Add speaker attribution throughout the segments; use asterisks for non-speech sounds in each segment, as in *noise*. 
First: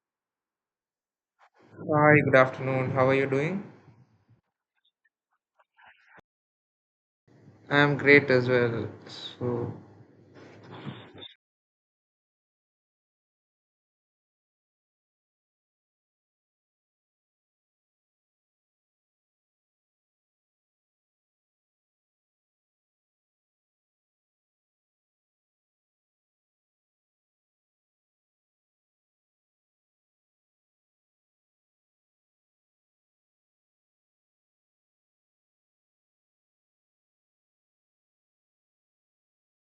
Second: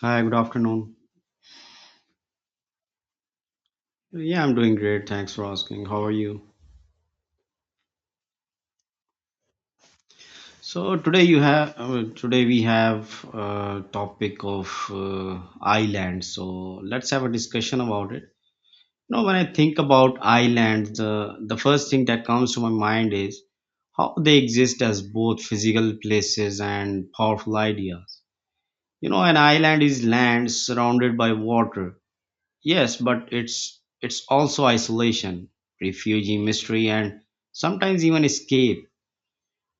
Speaker 1: Hi, good afternoon.
Speaker 2: Hi, good afternoon. How are you doing?
Speaker 1: Yeah, I'm doing great. Thanks for asking. How are you?
Speaker 2: I'm great as well. So,
Speaker 1: So today you have today we have a topic of islands. So let's have a discussion about it. You know, when I think about islands, the first thing that comes to my mind is how they exist as both physical places and powerful ideas. You know, an island is land surrounded by water. Yes, but it's also isolation, refugee mystery, and sometimes even escape.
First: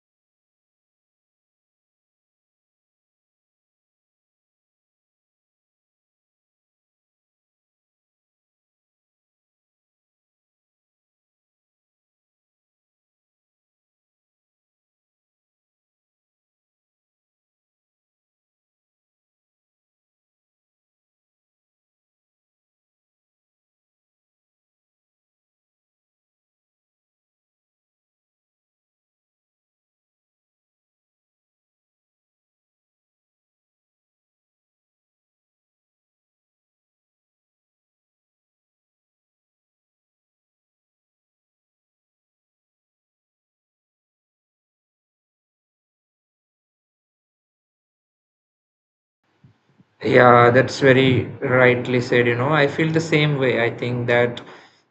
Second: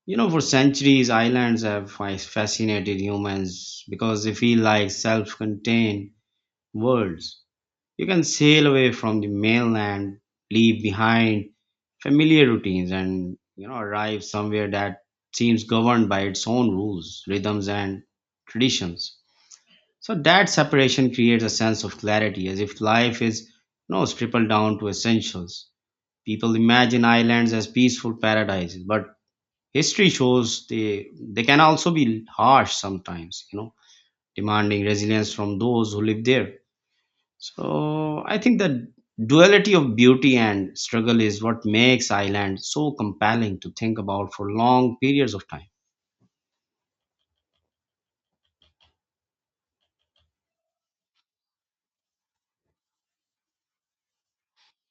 Speaker 1: You know, for centuries, islands have fascinated humans because they feel like self-contained worlds. You can sail away from the mainland, leave behind familiar routines, and you know, arrive somewhere that seems governed by its own rules, rhythms, and traditions. So that separation creates a sense of clarity, as if life is you know, stripped down to essentials. People imagine islands as peaceful paradises, but history shows they can also be harsh sometimes, you know, demanding resilience from those who live there. So I think the duality of beauty and struggle is what makes island so compelling to think about for long periods of time.
Speaker 2: yeah, that's very rightly said. You know, I feel the same way. I think that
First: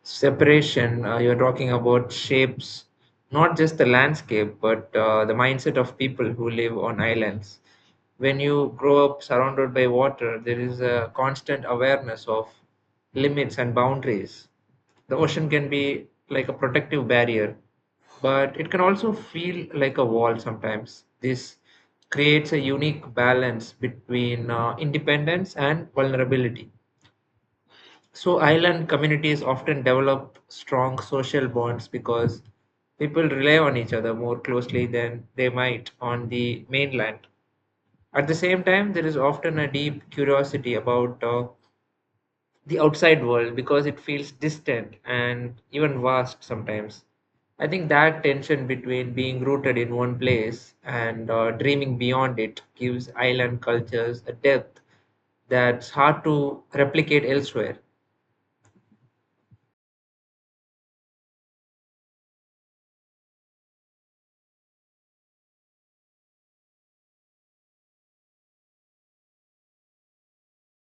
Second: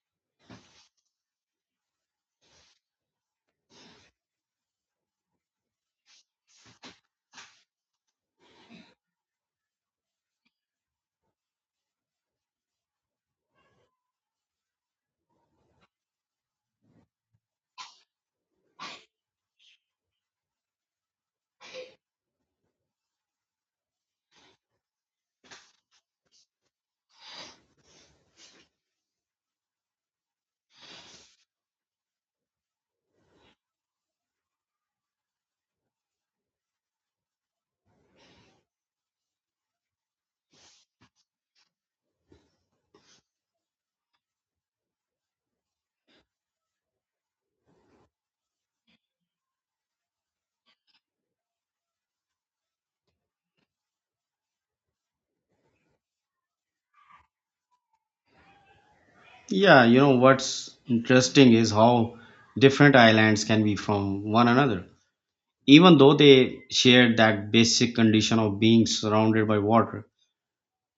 Speaker 2: separation you're talking about shapes not just the landscape, but the mindset of people who live on islands. When you grow up surrounded by water, there is a constant awareness of limits and boundaries. The ocean can be like a protective barrier, but it can also feel like a wall sometimes. This creates a unique balance between independence and vulnerability. So, island communities often develop strong social bonds because people rely on each other more closely than they might on the mainland. At the same time, there is often a deep curiosity about the outside world because it feels distant and even vast sometimes. I think that tension between being rooted in one place and dreaming beyond it gives island cultures a depth that's hard to replicate elsewhere.
Speaker 1: Yeah, you know what's interesting is how different islands can be from one another even though they share that basic condition of being surrounded by water.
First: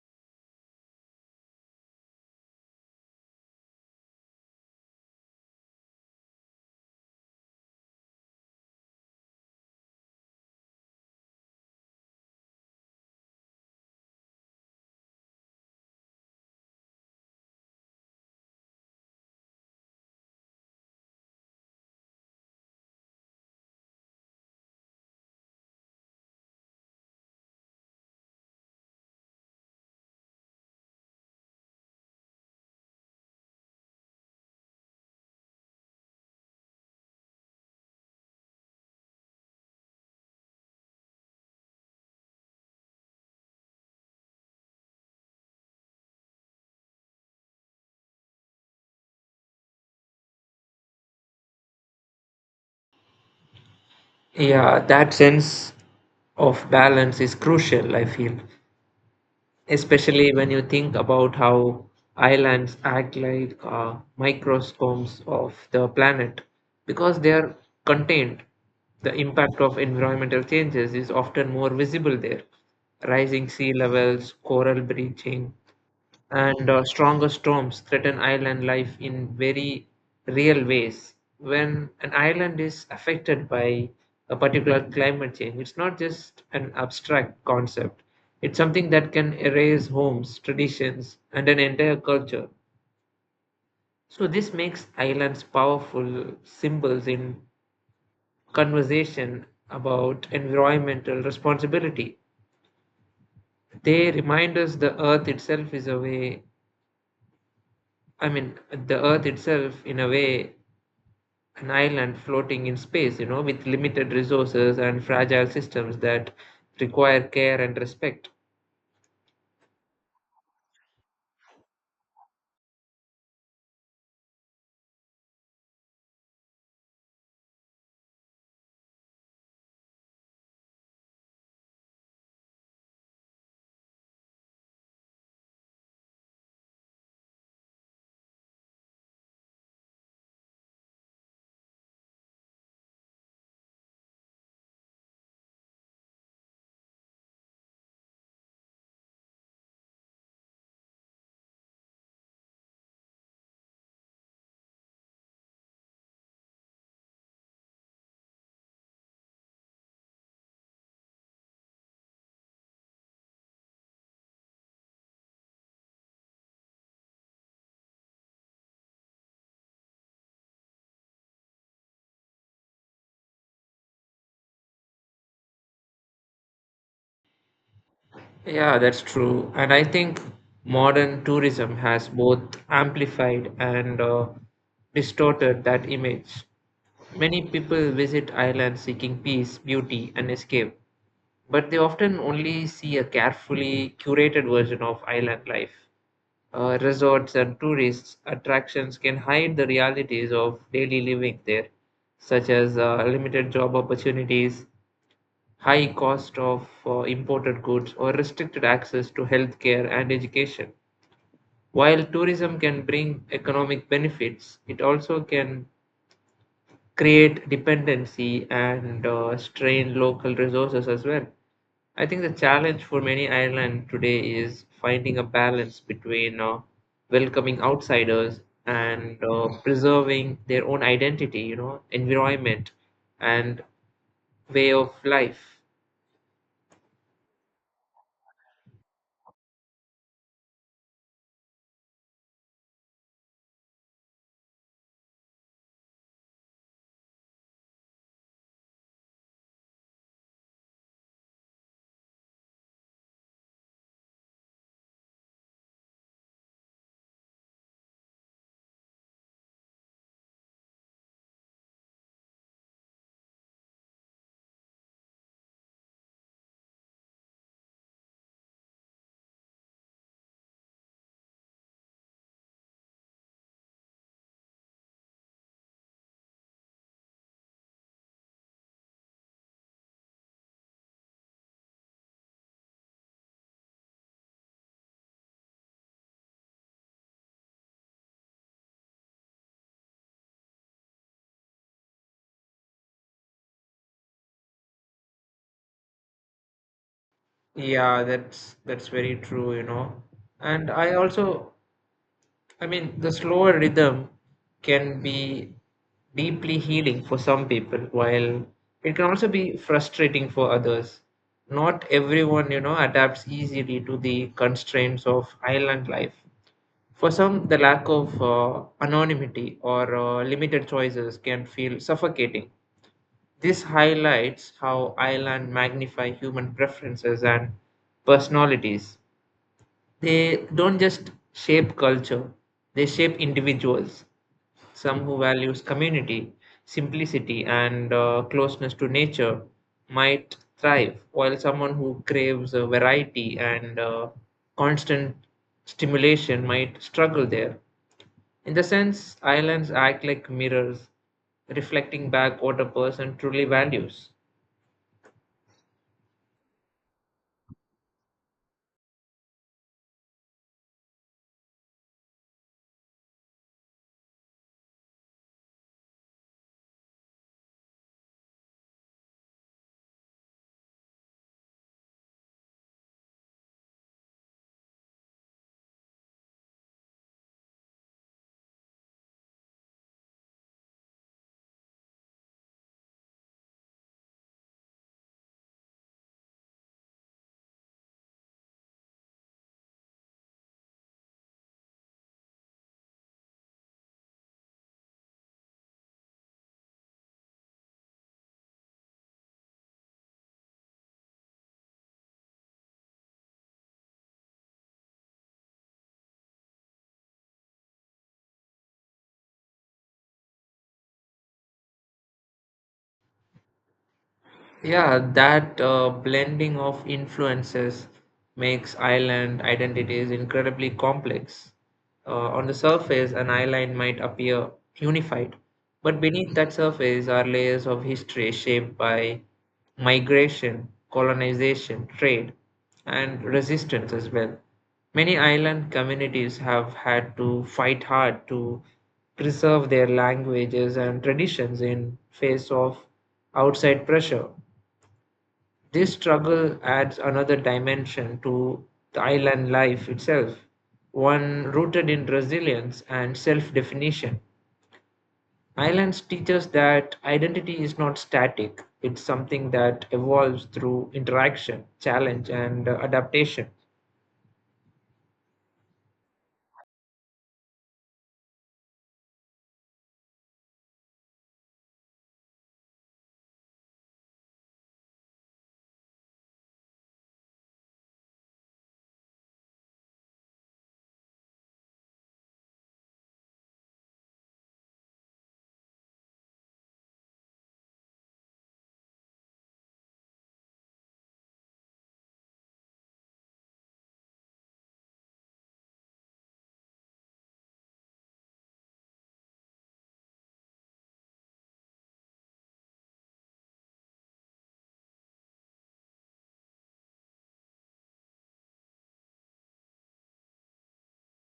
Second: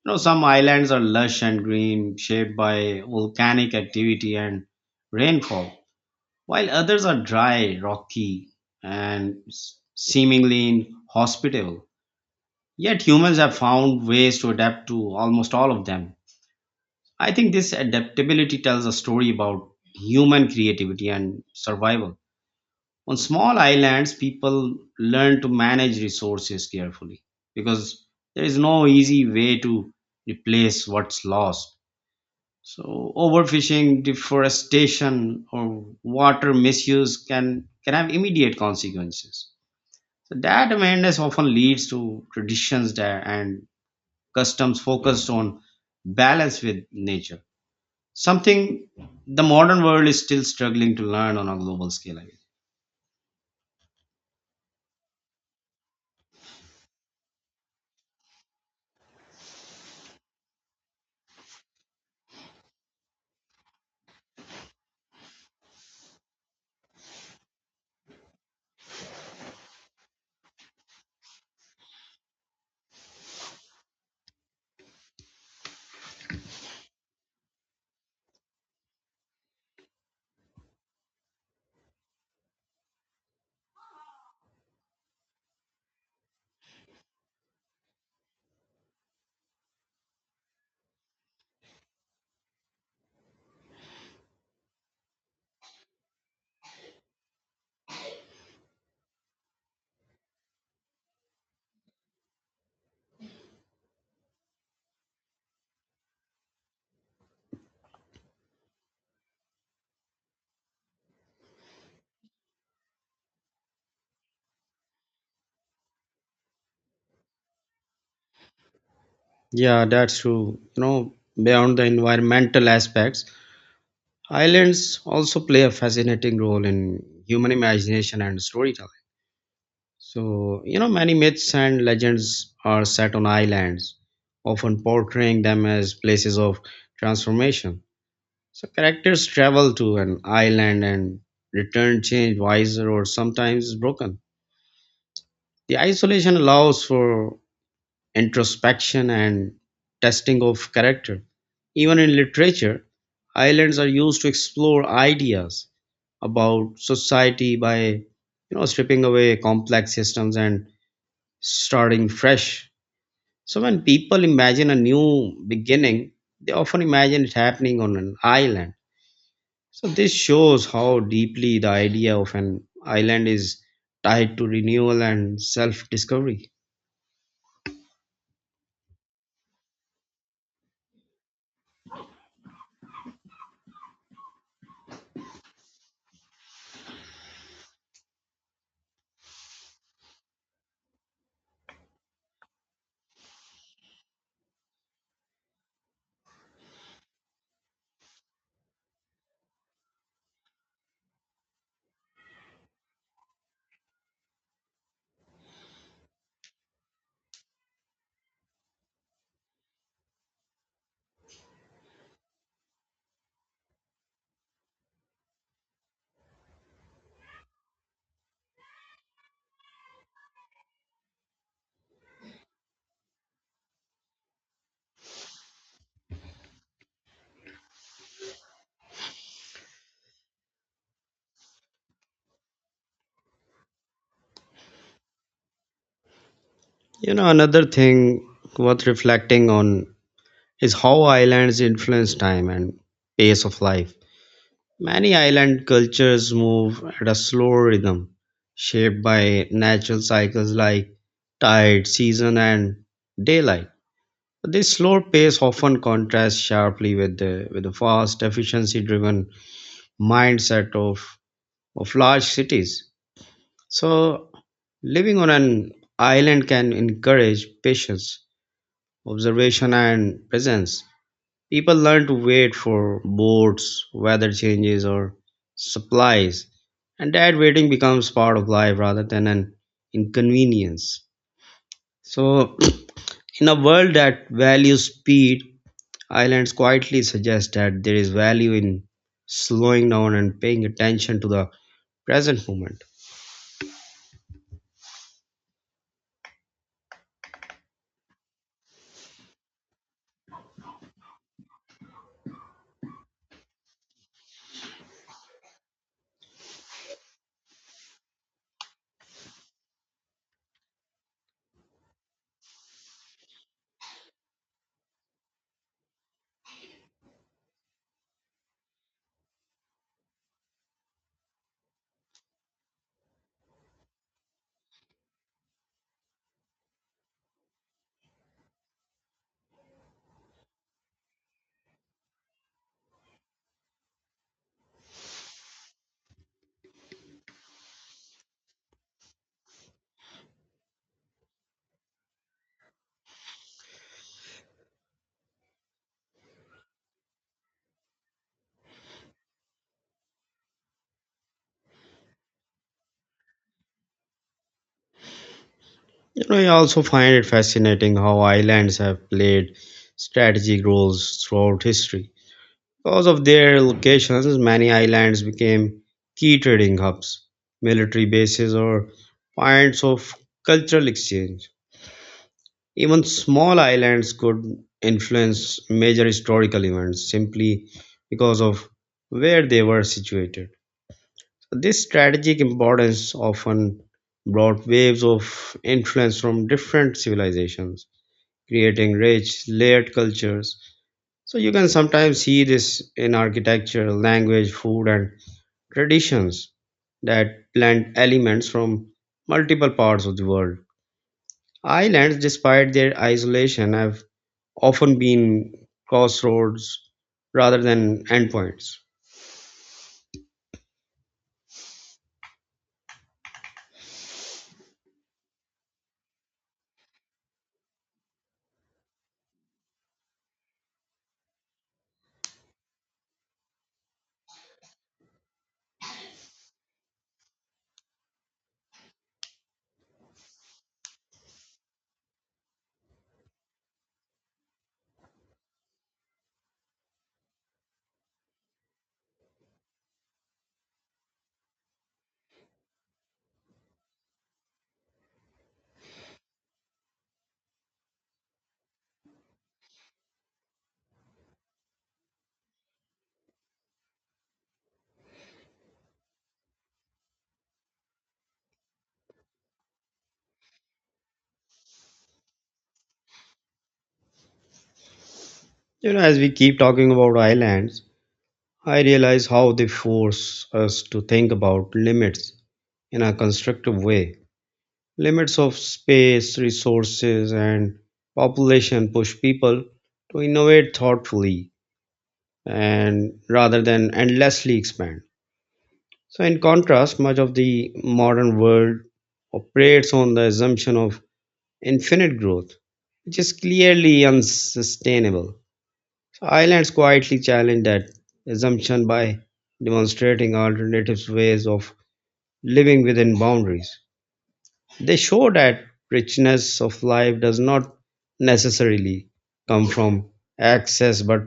Speaker 1: You know, some islands are lush and green, shaped by volcanic activity and rainfall, while others are dry, rocky, and seemingly inhospitable. Yet humans have found ways to adapt to almost all of them. I think this adaptability tells a story about human creativity and survival. On small islands, people learn to manage resources carefully because there is no easy way to replace what's lost. So, overfishing, deforestation, or water misuse can have immediate consequences. So, that awareness often leads to traditions that, and customs focused on balance with nature, something the modern world is still struggling to learn on a global scale. I guess.
Speaker 2: Yeah, that sense of balance is crucial, I feel, especially when you think about how islands act like microscopes of the planet because they are contained. The impact of environmental changes is often more visible there: rising sea levels, coral bleaching, and stronger storms threaten island life in very real ways. When an island is affected by a particular climate change, it's not just an abstract concept, it's something that can erase homes, traditions, and an entire culture. So, this makes islands powerful symbols in conversation about environmental responsibility. They remind us the earth itself is a way, I mean, in a way, an island floating in space, you know, with limited resources and fragile systems that require care and respect.
Speaker 1: Yeah, that's true. You know, beyond the environmental aspects, islands also play a fascinating role in human imagination and storytelling. So, you know, many myths and legends are set on islands, often portraying them as places of transformation. So, characters travel to an island and return changed, wiser, or sometimes broken. The isolation allows for introspection, and testing of character. Even in literature, islands are used to explore ideas about society by you know stripping away complex systems and starting fresh. So when people imagine a new beginning, they often imagine it happening on an island. So this shows how deeply the idea of an island is tied to renewal and self-discovery.
Speaker 2: Yeah, that's true. And I think modern tourism has both amplified and distorted that image. Many people visit islands seeking peace, beauty, and escape, but they often only see a carefully curated version of island life. Resorts and tourist attractions can hide the realities of daily living there, such as limited job opportunities, high cost of imported goods, or restricted access to healthcare and education. While tourism can bring economic benefits, it also can create dependency and strain local resources as well. I think the challenge for many Ireland today is finding a balance between welcoming outsiders and preserving their own identity, you know, environment and way of life.
Speaker 1: You know, another thing worth reflecting on is how islands influence time and pace of life. Many island cultures move at a slow rhythm, shaped by natural cycles like tide, season, and daylight. This slow pace often contrasts sharply with the fast, efficiency-driven mindset of large cities. So, living on an island can encourage patience, observation, and presence. People learn to wait for boats, weather changes, or supplies, and that waiting becomes part of life rather than an inconvenience. So, *clears throat* in a world that values speed, islands quietly suggest that there is value in slowing down and paying attention to the present moment.
Speaker 2: Yeah, that's very true, you know. And I also, the slower rhythm can be deeply healing for some people, while it can also be frustrating for others. Not everyone, you know, adapts easily to the constraints of island life. For some, the lack of anonymity or limited choices can feel suffocating. This highlights how island magnify human preferences and personalities. They don't just shape culture, they shape individuals. Some who values community, simplicity, and closeness to nature might thrive, while someone who craves variety and constant stimulation might struggle there. In the sense, islands act like mirrors, reflecting back what a person truly values.
Speaker 1: You know, I also find it fascinating how islands have played strategic roles throughout history. Because of their locations, many islands became key trading hubs, military bases, or points of cultural exchange. Even small islands could influence major historical events simply because of where they were situated. This strategic importance often brought waves of influence from different civilizations, creating rich, layered cultures. So you can sometimes see this in architecture, language, food, and traditions that blend elements from multiple parts of the world. Islands, despite their isolation, have often been crossroads rather than endpoints.
Speaker 2: Yeah, that blending of influences makes island identities incredibly complex. On the surface, an island might appear unified, but beneath that surface are layers of history shaped by migration, colonization, trade, and resistance as well. Many island communities have had to fight hard to preserve their languages and traditions in face of outside pressure. This struggle adds another dimension to the island life itself, one rooted in resilience and self definition. Islands teach us that identity is not static, it's something that evolves through interaction, challenge, and adaptation.
Speaker 1: You know, as we keep talking about islands, I realize how they force us to think about limits in a constructive way. Limits of space, resources, and population push people to innovate thoughtfully and rather than endlessly expand. So, in contrast, much of the modern world operates on the assumption of infinite growth, which is clearly unsustainable. So, islands quietly challenge that assumption by demonstrating alternative ways of living within boundaries. They show that richness of life does not necessarily come from excess but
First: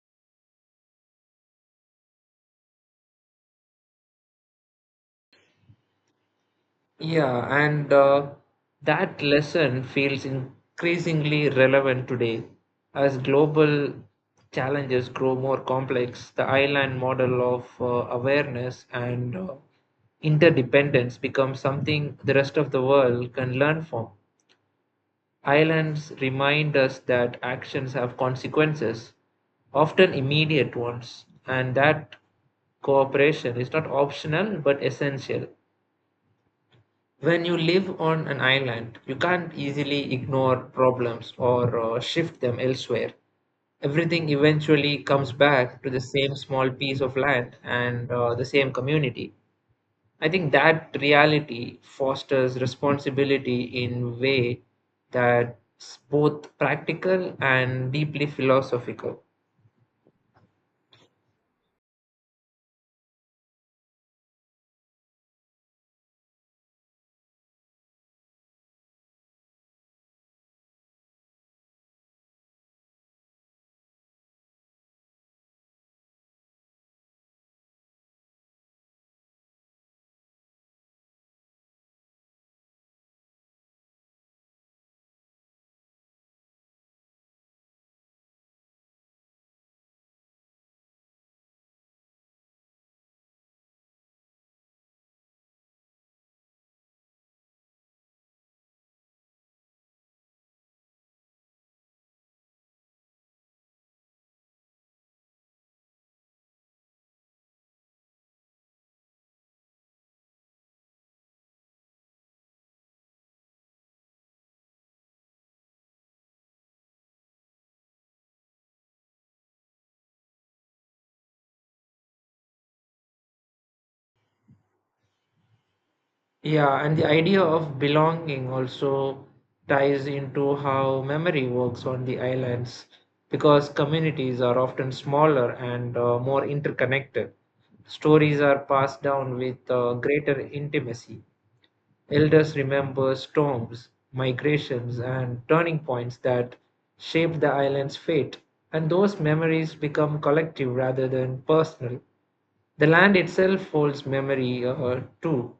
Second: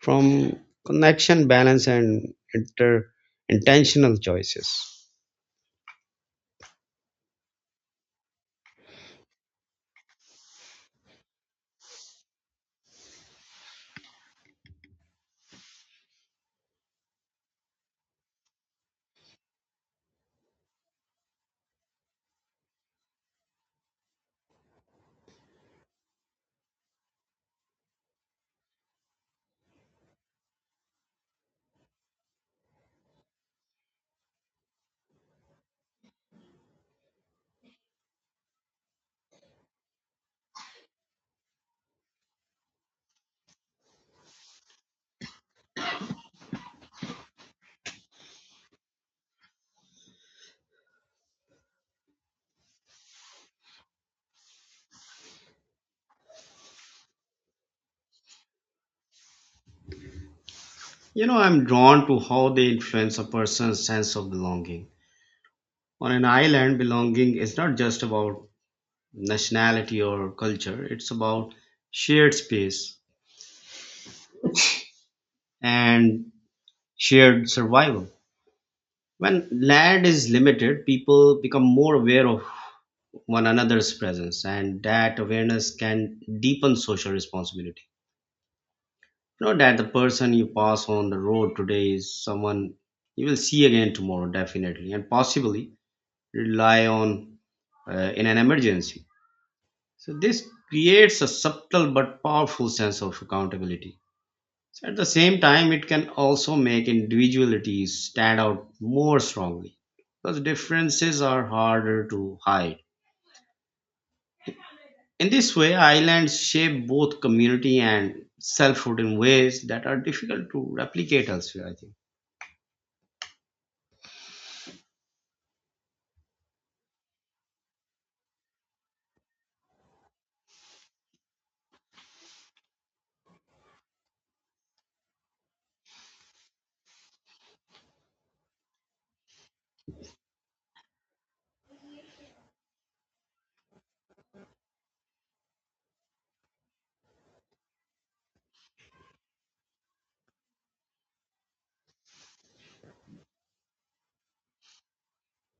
Speaker 1: from connection, balance, and intentional choices.
Speaker 2: Yeah, and that lesson feels increasingly relevant today. As global challenges grow more complex, the island model of awareness and interdependence becomes something the rest of the world can learn from. Islands remind us that actions have consequences, often immediate ones, and that cooperation is not optional but essential. When you live on an island, you can't easily ignore problems or shift them elsewhere. Everything eventually comes back to the same small piece of land and the same community. I think that reality fosters responsibility in a way that's both practical and deeply philosophical.
Speaker 1: You know, I'm drawn to how they influence a person's sense of belonging. On an island, belonging is not just about nationality or culture, it's about shared space and shared survival. When land is limited, people become more aware of one another's presence, and that awareness can deepen social responsibility. Know that the person you pass on the road today is someone you will see again tomorrow, definitely, and possibly rely on in an emergency. So, this creates a subtle but powerful sense of accountability. So at the same time, it can also make individualities stand out more strongly because differences are harder to hide. In this way, islands shape both community and selfhood in ways that are difficult to replicate elsewhere, I think.
Speaker 2: Yeah, and the idea of belonging also ties into how memory works on the islands because communities are often smaller and more interconnected. Stories are passed down with greater intimacy. Elders remember storms, migrations, and turning points that shaped the island's fate, and those memories become collective rather than personal. The land itself holds memory too.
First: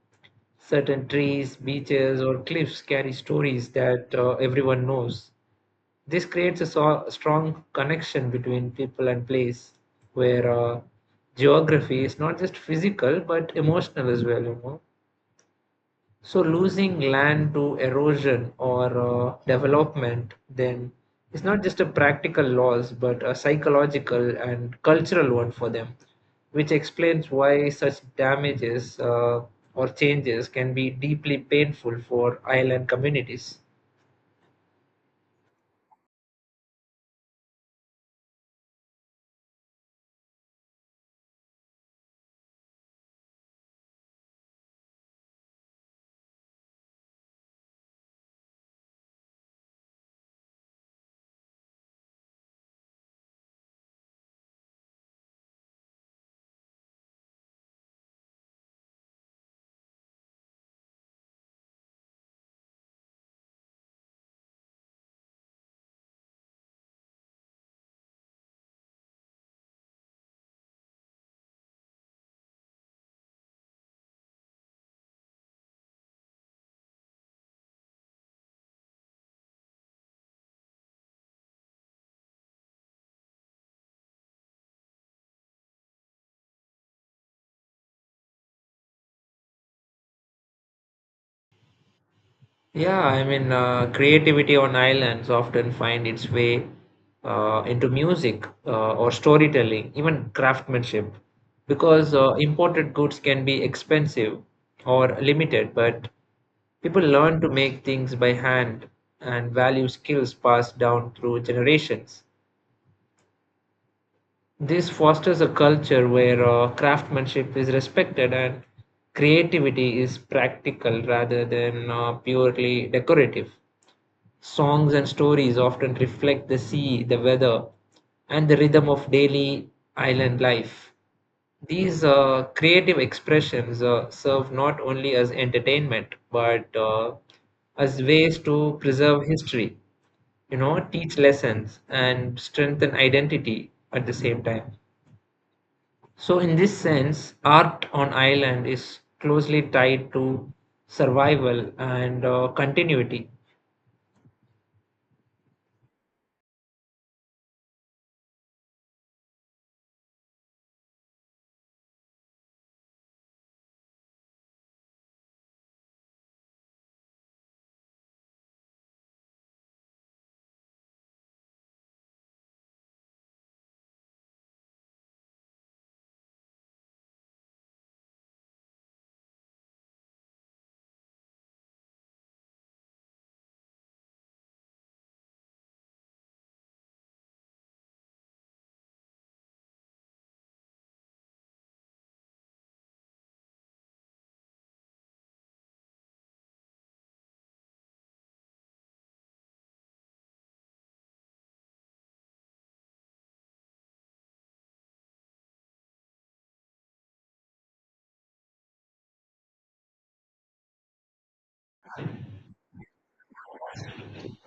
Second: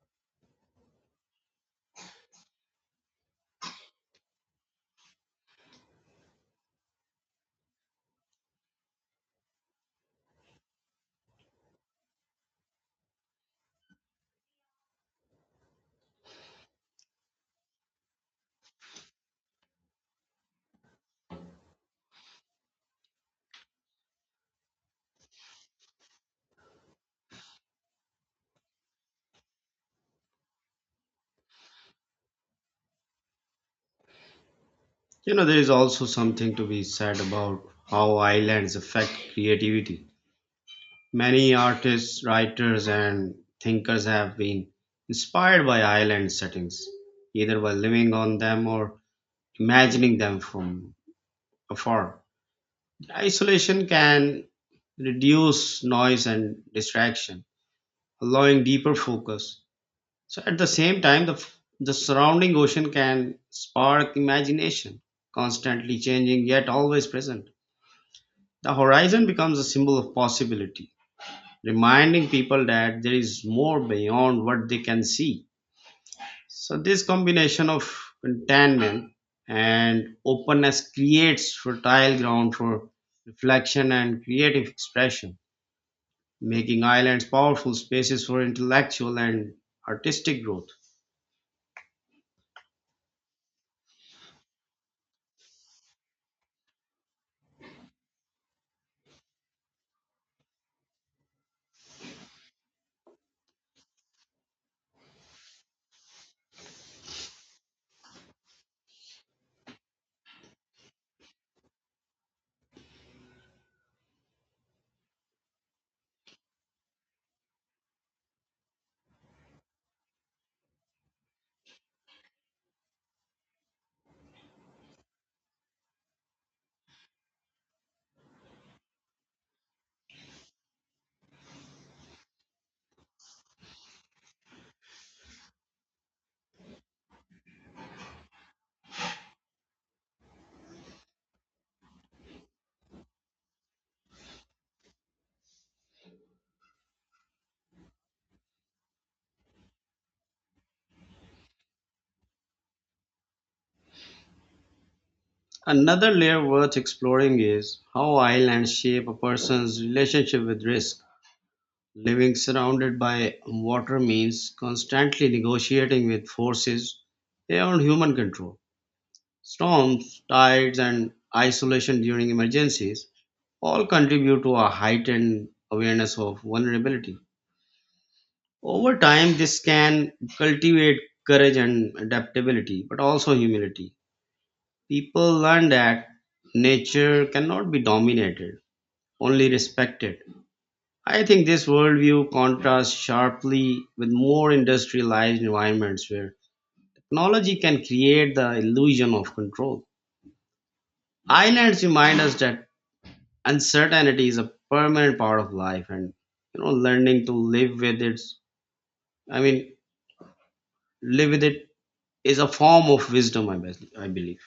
Speaker 2: Certain trees, beaches, or cliffs carry stories that everyone knows. This creates a strong connection between people and place, where geography is not just physical but emotional as well. You know, so losing land to erosion or development then is not just a practical loss, but a psychological and cultural one for them, which explains why such damages or changes can be deeply painful for island communities.
Speaker 1: You know, there is also something to be said about how islands affect creativity. Many artists, writers, and thinkers have been inspired by island settings, either by living on them or imagining them from afar. Isolation can reduce noise and distraction, allowing deeper focus. So, at the same time, the surrounding ocean can spark imagination, constantly changing yet always present. The horizon becomes a symbol of possibility, reminding people that there is more beyond what they can see. So, this combination of contentment and openness creates fertile ground for reflection and creative expression, making islands powerful spaces for intellectual and artistic growth.
Speaker 2: Yeah, creativity on islands often find its way into music or storytelling, even craftsmanship, because imported goods can be expensive or limited, but people learn to make things by hand and value skills passed down through generations. This fosters a culture where craftsmanship is respected and creativity is practical rather than purely decorative. Songs and stories often reflect the sea, the weather, and the rhythm of daily island life. These creative expressions serve not only as entertainment but as ways to preserve history, you know, teach lessons, and strengthen identity at the same time. So, in this sense, art on island is closely tied to survival and continuity.
Speaker 1: Another layer worth exploring is how islands shape a person's relationship with risk. Living surrounded by water means constantly negotiating with forces beyond human control. Storms, tides, and isolation during emergencies all contribute to a heightened awareness of vulnerability. Over time, this can cultivate courage and adaptability, but also humility. People learn that nature cannot be dominated, only respected. I think this worldview contrasts sharply with more industrialized environments where technology can create the illusion of control. Islands remind us that uncertainty is a permanent part of life and you know learning to live with it I mean live with it is a form of wisdom I believe.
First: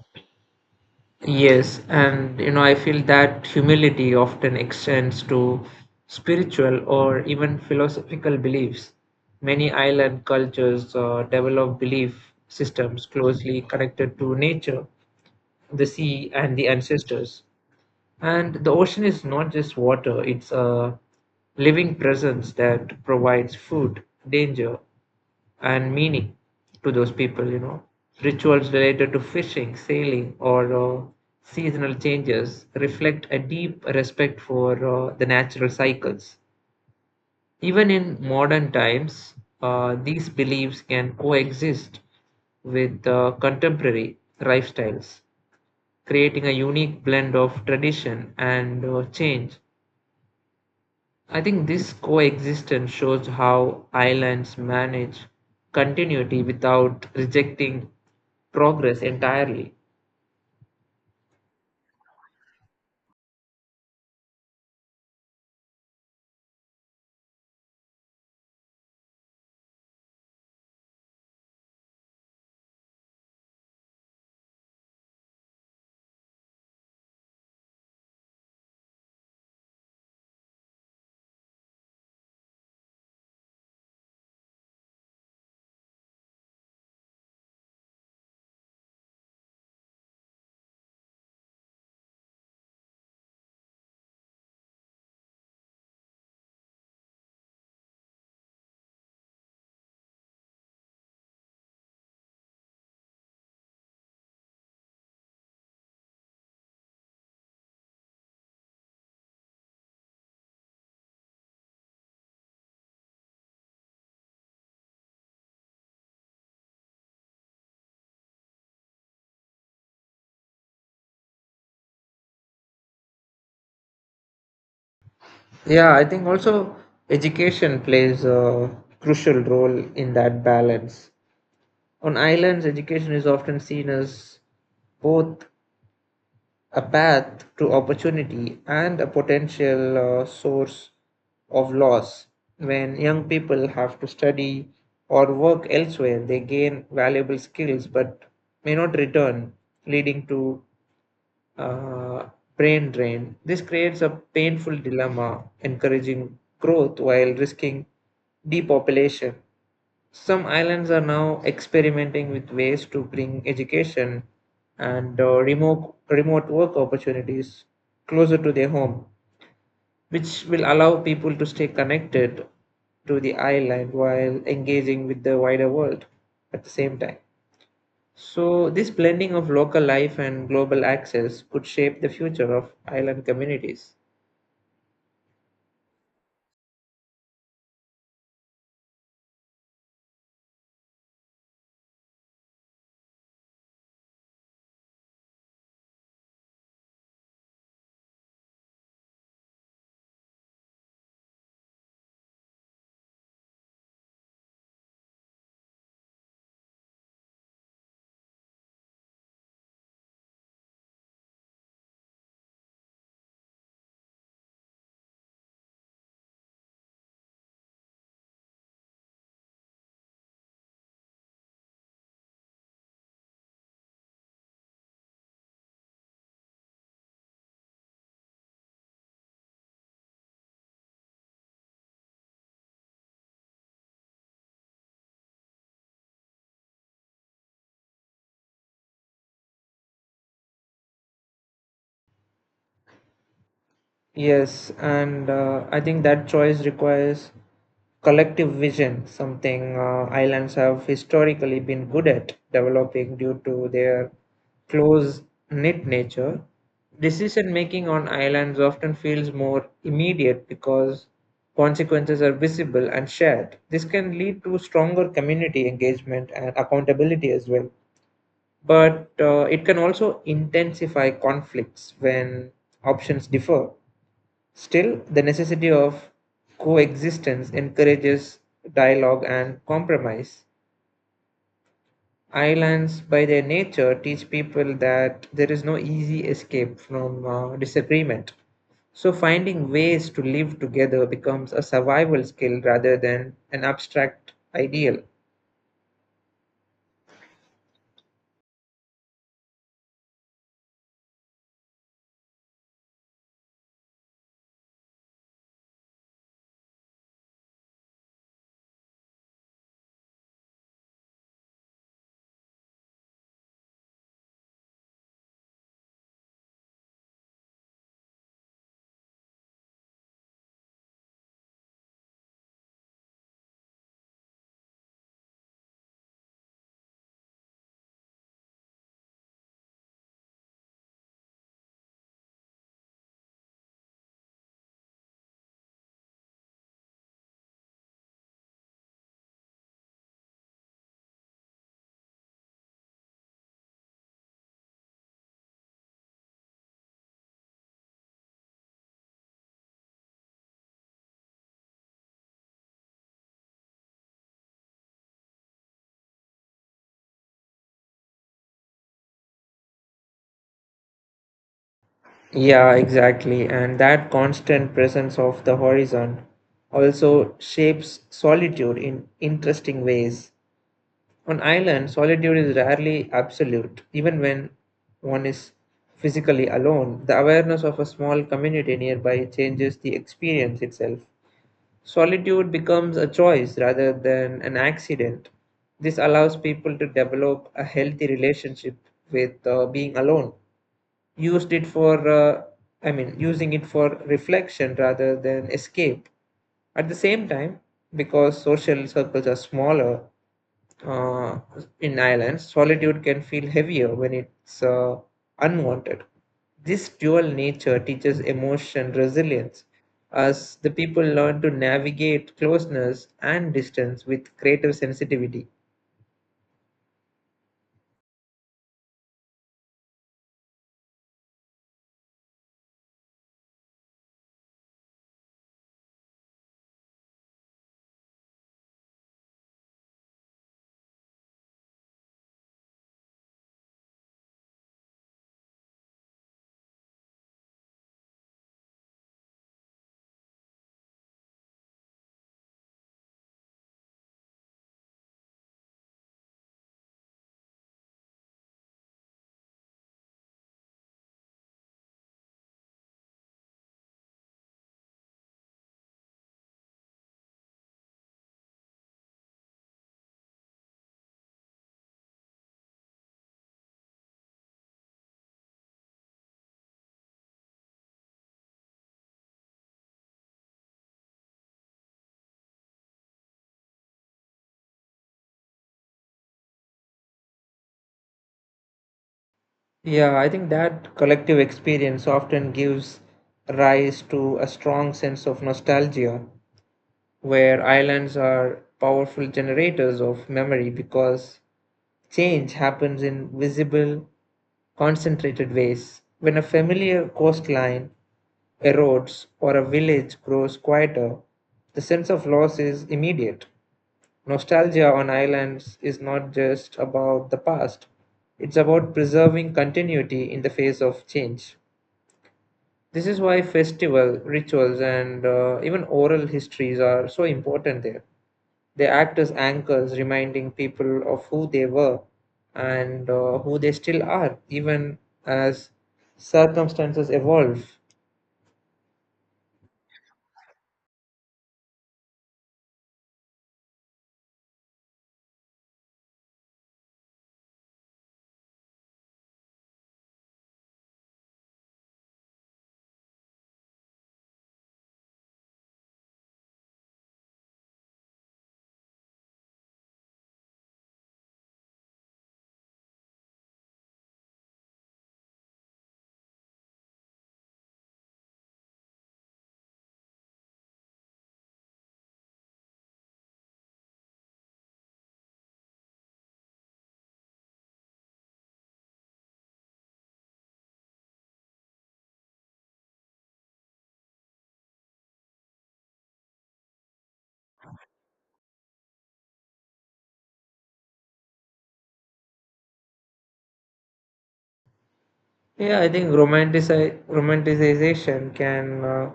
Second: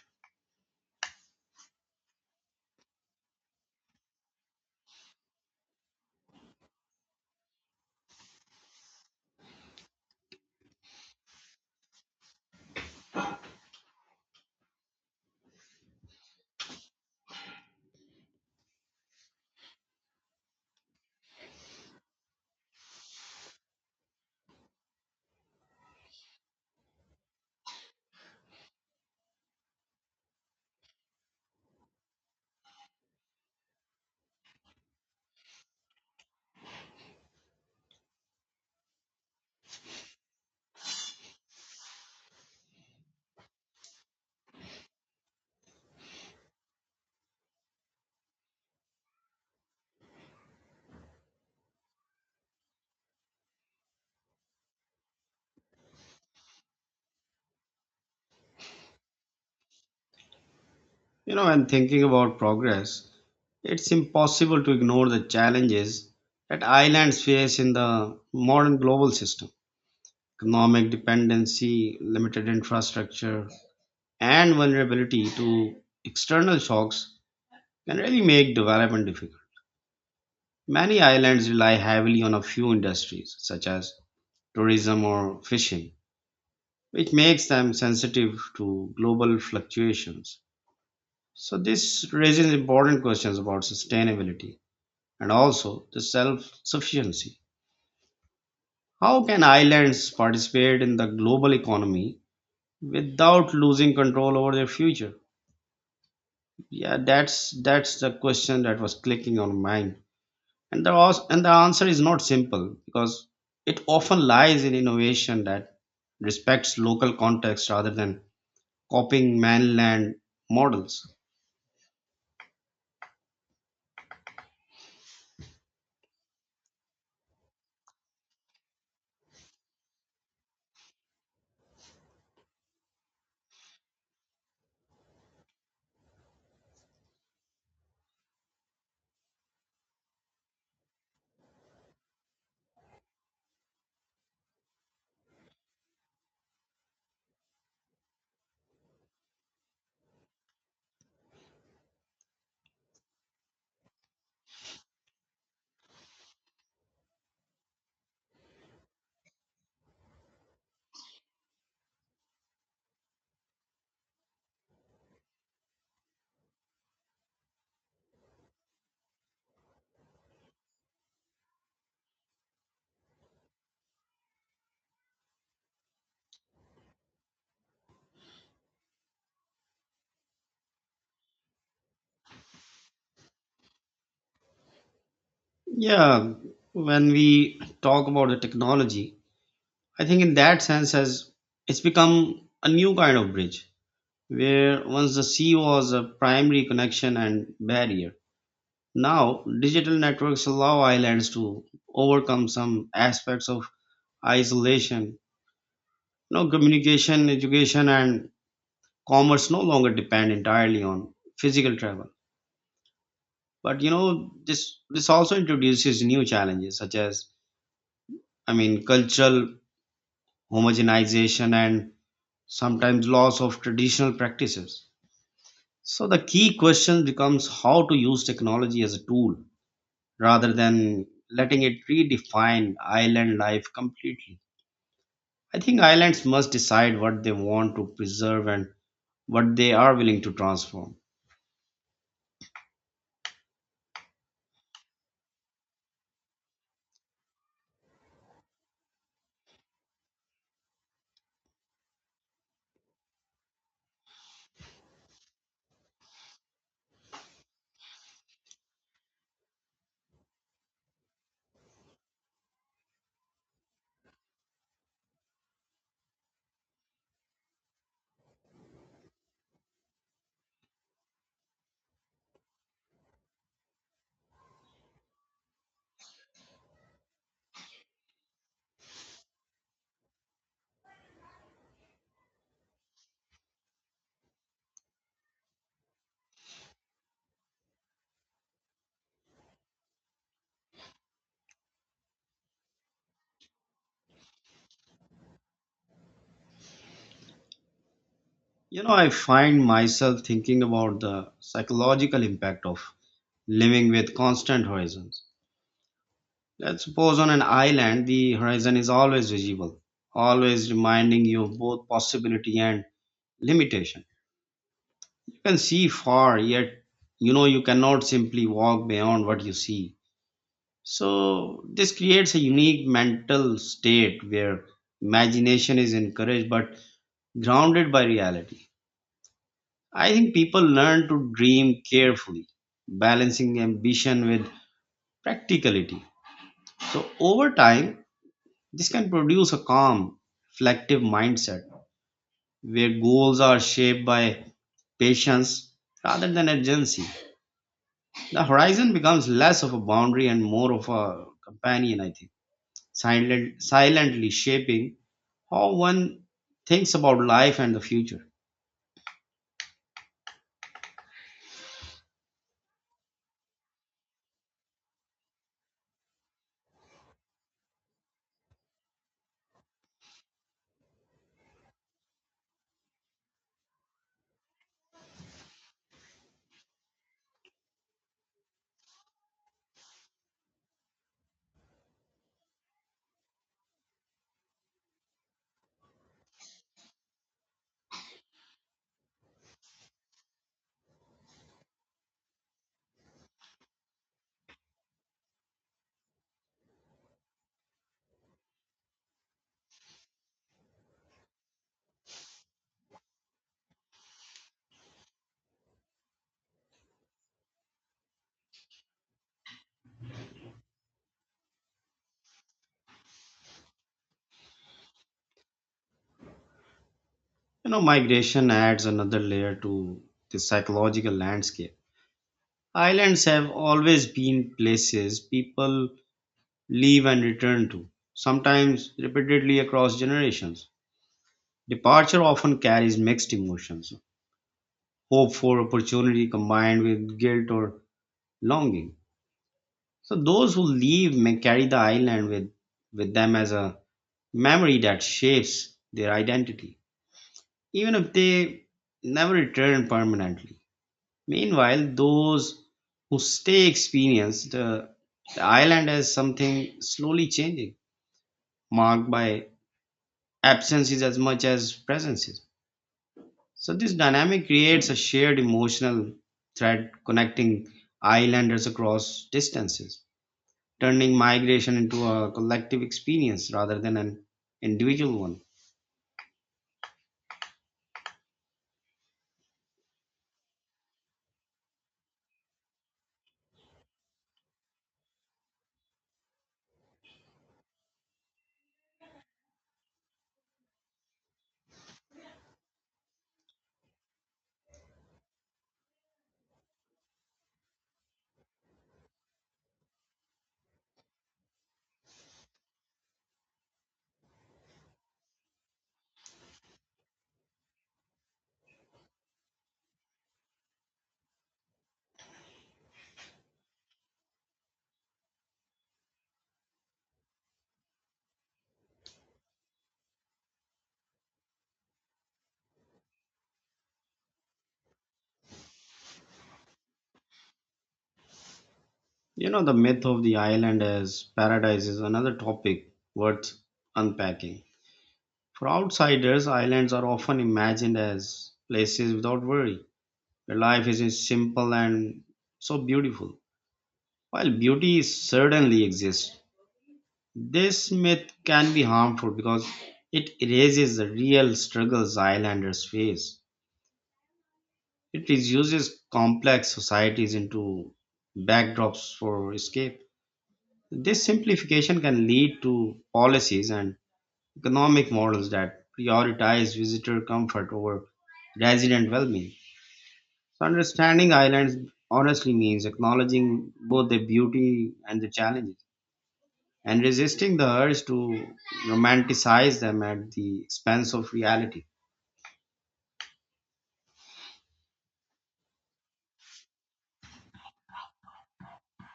Speaker 2: Yes, and you know, I feel that humility often extends to spiritual or even philosophical beliefs. Many island cultures develop belief systems closely connected to nature, the sea, and the ancestors. And the ocean is not just water, it's a living presence that provides food, danger, and meaning to those people, you know. Rituals related to fishing, sailing, or seasonal changes reflect a deep respect for the natural cycles. Even in modern times, these beliefs can coexist with contemporary lifestyles, creating a unique blend of tradition and change. I think this coexistence shows how islands manage continuity without rejecting progress entirely.
Speaker 1: You know when thinking about progress it's impossible to ignore the challenges that islands face in the modern global system economic dependency, limited infrastructure, and vulnerability to external shocks can really make development difficult. Many islands rely heavily on a few industries, such as tourism or fishing, which makes them sensitive to global fluctuations. So, this raises important questions about sustainability and also the self sufficiency. How can islands participate in the global economy without losing control over their future? Yeah, that's the question that was clicking on mine, and and the answer is not simple because it often lies in innovation that respects local context rather than copying mainland models.
Speaker 2: Yeah, I think also education plays a crucial role in that balance. On islands, education is often seen as both a path to opportunity and a potential source of loss. When young people have to study or work elsewhere, they gain valuable skills but may not return, leading to uh, brain drain. This creates a painful dilemma, encouraging growth while risking depopulation. Some islands are now experimenting with ways to bring education and uh, remote work opportunities closer to their home, which will allow people to stay connected to the island while engaging with the wider world at the same time. So, this blending of local life and global access could shape the future of island communities.
Speaker 1: Yeah, when we talk about the technology, I think in that sense has it's become a new kind of bridge where once the sea was a primary connection and barrier. Now, digital networks allow islands to overcome some aspects of isolation. Now, communication, education, and commerce no longer depend entirely on physical travel. But you know, this also introduces new challenges such as, I mean, cultural homogenization and sometimes loss of traditional practices. So the key question becomes how to use technology as a tool rather than letting it redefine island life completely. I think islands must decide what they want to preserve and what they are willing to transform.
Speaker 2: Yes, and I think that choice requires collective vision, something islands have historically been good at developing due to their close knit nature. Decision making on islands often feels more immediate because consequences are visible and shared. This can lead to stronger community engagement and accountability as well. But it can also intensify conflicts when options differ. Still, the necessity of coexistence encourages dialogue and compromise. Islands, by their nature, teach people that there is no easy escape from disagreement. So, finding ways to live together becomes a survival skill rather than an abstract ideal.
Speaker 1: You know, I find myself thinking about the psychological impact of living with constant horizons. Let's suppose on an island, the horizon is always visible, always reminding you of both possibility and limitation. You can see far, yet you know you cannot simply walk beyond what you see. So this creates a unique mental state where imagination is encouraged but grounded by reality. I think people learn to dream carefully, balancing ambition with practicality. So over time, this can produce a calm, reflective mindset where goals are shaped by patience rather than urgency. The horizon becomes less of a boundary and more of a companion, I think, silently shaping how one thinks about life and the future.
Speaker 2: Yeah, exactly. And that constant presence of the horizon also shapes solitude in interesting ways. On island, solitude is rarely absolute. Even when one is physically alone, the awareness of a small community nearby changes the experience itself. Solitude becomes a choice rather than an accident. This allows people to develop a healthy relationship with being alone. Used it for, I mean, Using it for reflection rather than escape. At the same time, because social circles are smaller, uh, in islands, solitude can feel heavier when it's unwanted. This dual nature teaches emotion resilience as the people learn to navigate closeness and distance with creative sensitivity.
Speaker 1: You know, migration adds another layer to the psychological landscape. Islands have always been places people leave and return to, sometimes repeatedly across generations. Departure often carries mixed emotions hope for opportunity combined with guilt or longing. So, those who leave may carry with them as a memory that shapes their identity, even if they never return permanently. Meanwhile, those who stay experience the island as something slowly changing, marked by absences as much as presences. So, this dynamic creates a shared emotional thread connecting islanders across distances, turning migration into a collective experience rather than an individual one.
Speaker 2: Yeah, I think that collective experience often gives rise to a strong sense of nostalgia, where islands are powerful generators of memory because change happens in visible, concentrated ways. When a familiar coastline erodes or a village grows quieter, the sense of loss is immediate. Nostalgia on islands is not just about the past, it's about preserving continuity in the face of change. This is why festival, rituals, and even oral histories are so important there. They act as anchors, reminding people of who they were and who they still are, even as circumstances evolve.
Speaker 1: You know, the myth of the island as paradise is another topic worth unpacking. For outsiders, islands are often imagined as places without worry, where life is just simple and so beautiful. While beauty certainly exists, this myth can be harmful because it erases the real struggles islanders face. It reduces complex societies into backdrops for escape. This simplification can lead to policies and economic models that prioritize visitor comfort over resident well being. So, understanding islands honestly means acknowledging both their beauty and the challenges and resisting the urge to romanticize them at the expense of reality.
Speaker 2: Yeah, I think romanticization can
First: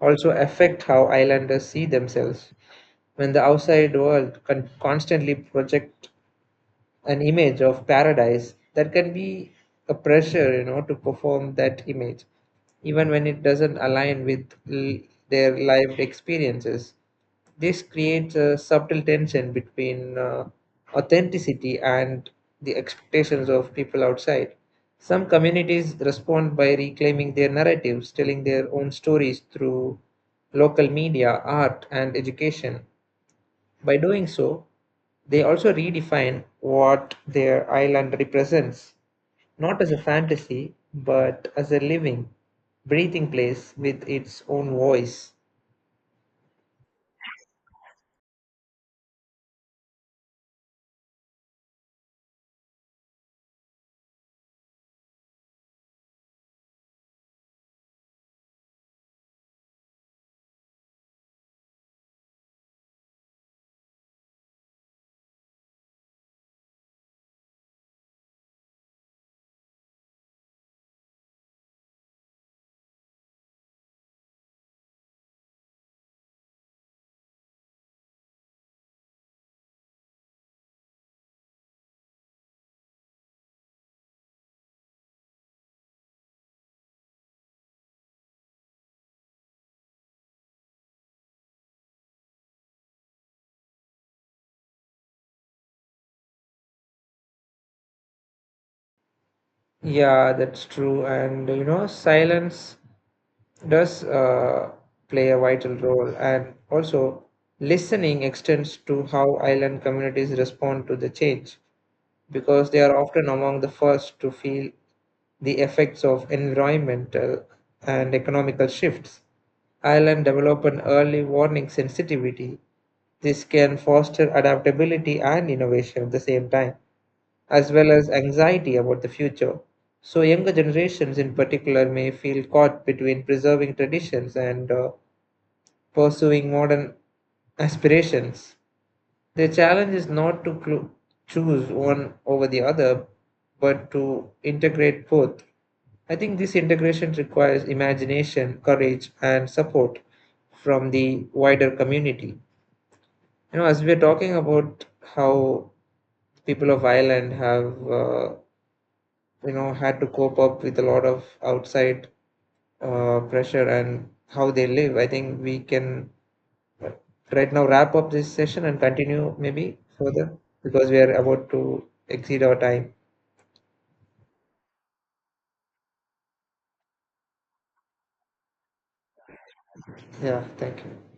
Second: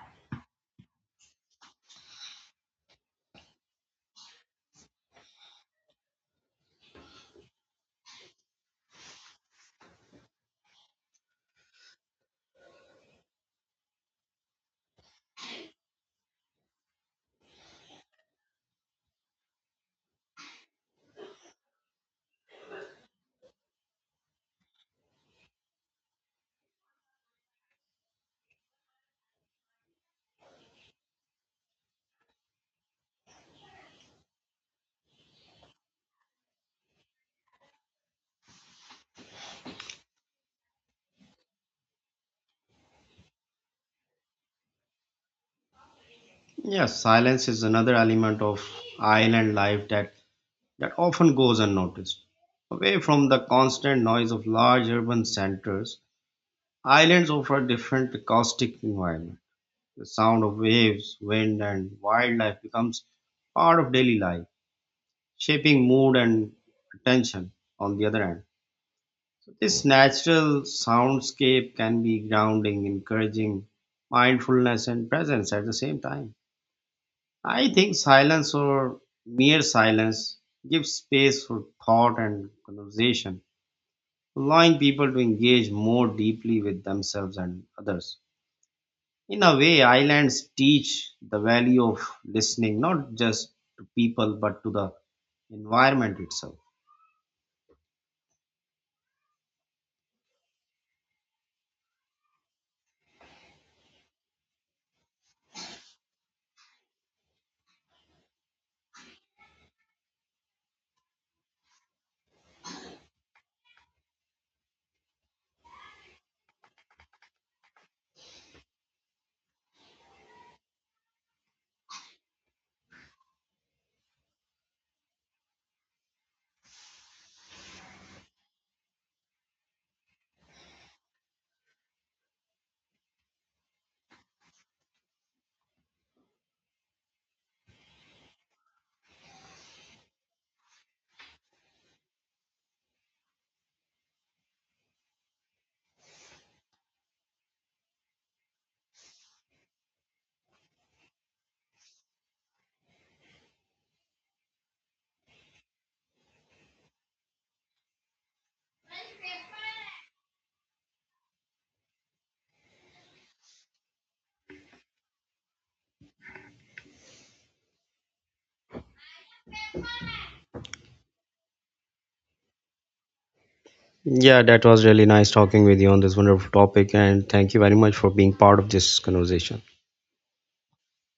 Speaker 2: also affect how islanders see themselves. When the outside world constantly project an image of paradise, that can be a pressure, you know, to perform that image even when it doesn't align with their lived experiences. This creates a subtle tension between authenticity and the expectations of people outside. Some communities respond by reclaiming their narratives, telling their own stories through local media, art, and education. By doing so, they also redefine what their island represents, not as a fantasy, but as a living, breathing place with its own voice.
Speaker 1: Yes, silence is another element of island life that often goes unnoticed. Away from the constant noise of large urban centers, islands offer different acoustic environment. The sound of waves, wind, and wildlife becomes part of daily life, shaping mood and attention. On the other hand, this natural soundscape can be grounding, encouraging mindfulness and presence at the same time. I think silence or mere silence gives space for thought and conversation, allowing people to engage more deeply with themselves and others. In a way islands teach the value of listening not just to people but to the environment itself.
Speaker 2: Yeah, that's true. And you know, silence does play a vital role, and also listening extends to how island communities respond to the change because they are often among the first to feel the effects of environmental and economical shifts. Island develop an early warning sensitivity. This can foster adaptability and innovation at the same time as well as anxiety about the future. So, younger generations in particular may feel caught between preserving traditions and pursuing modern aspirations. The challenge is not to choose one over the other, but to integrate both. I think this integration requires imagination, courage, and support from the wider community. You know, as we're talking about how people of Ireland have you know had to cope up with a lot of outside pressure and how they live, I think we can right now wrap up this session and continue maybe further because we are about to exceed our time.
Speaker 1: Yeah, that was really nice talking with you on this wonderful topic, and thank you very much for being part of this conversation.
Speaker 2: Yeah, thank you.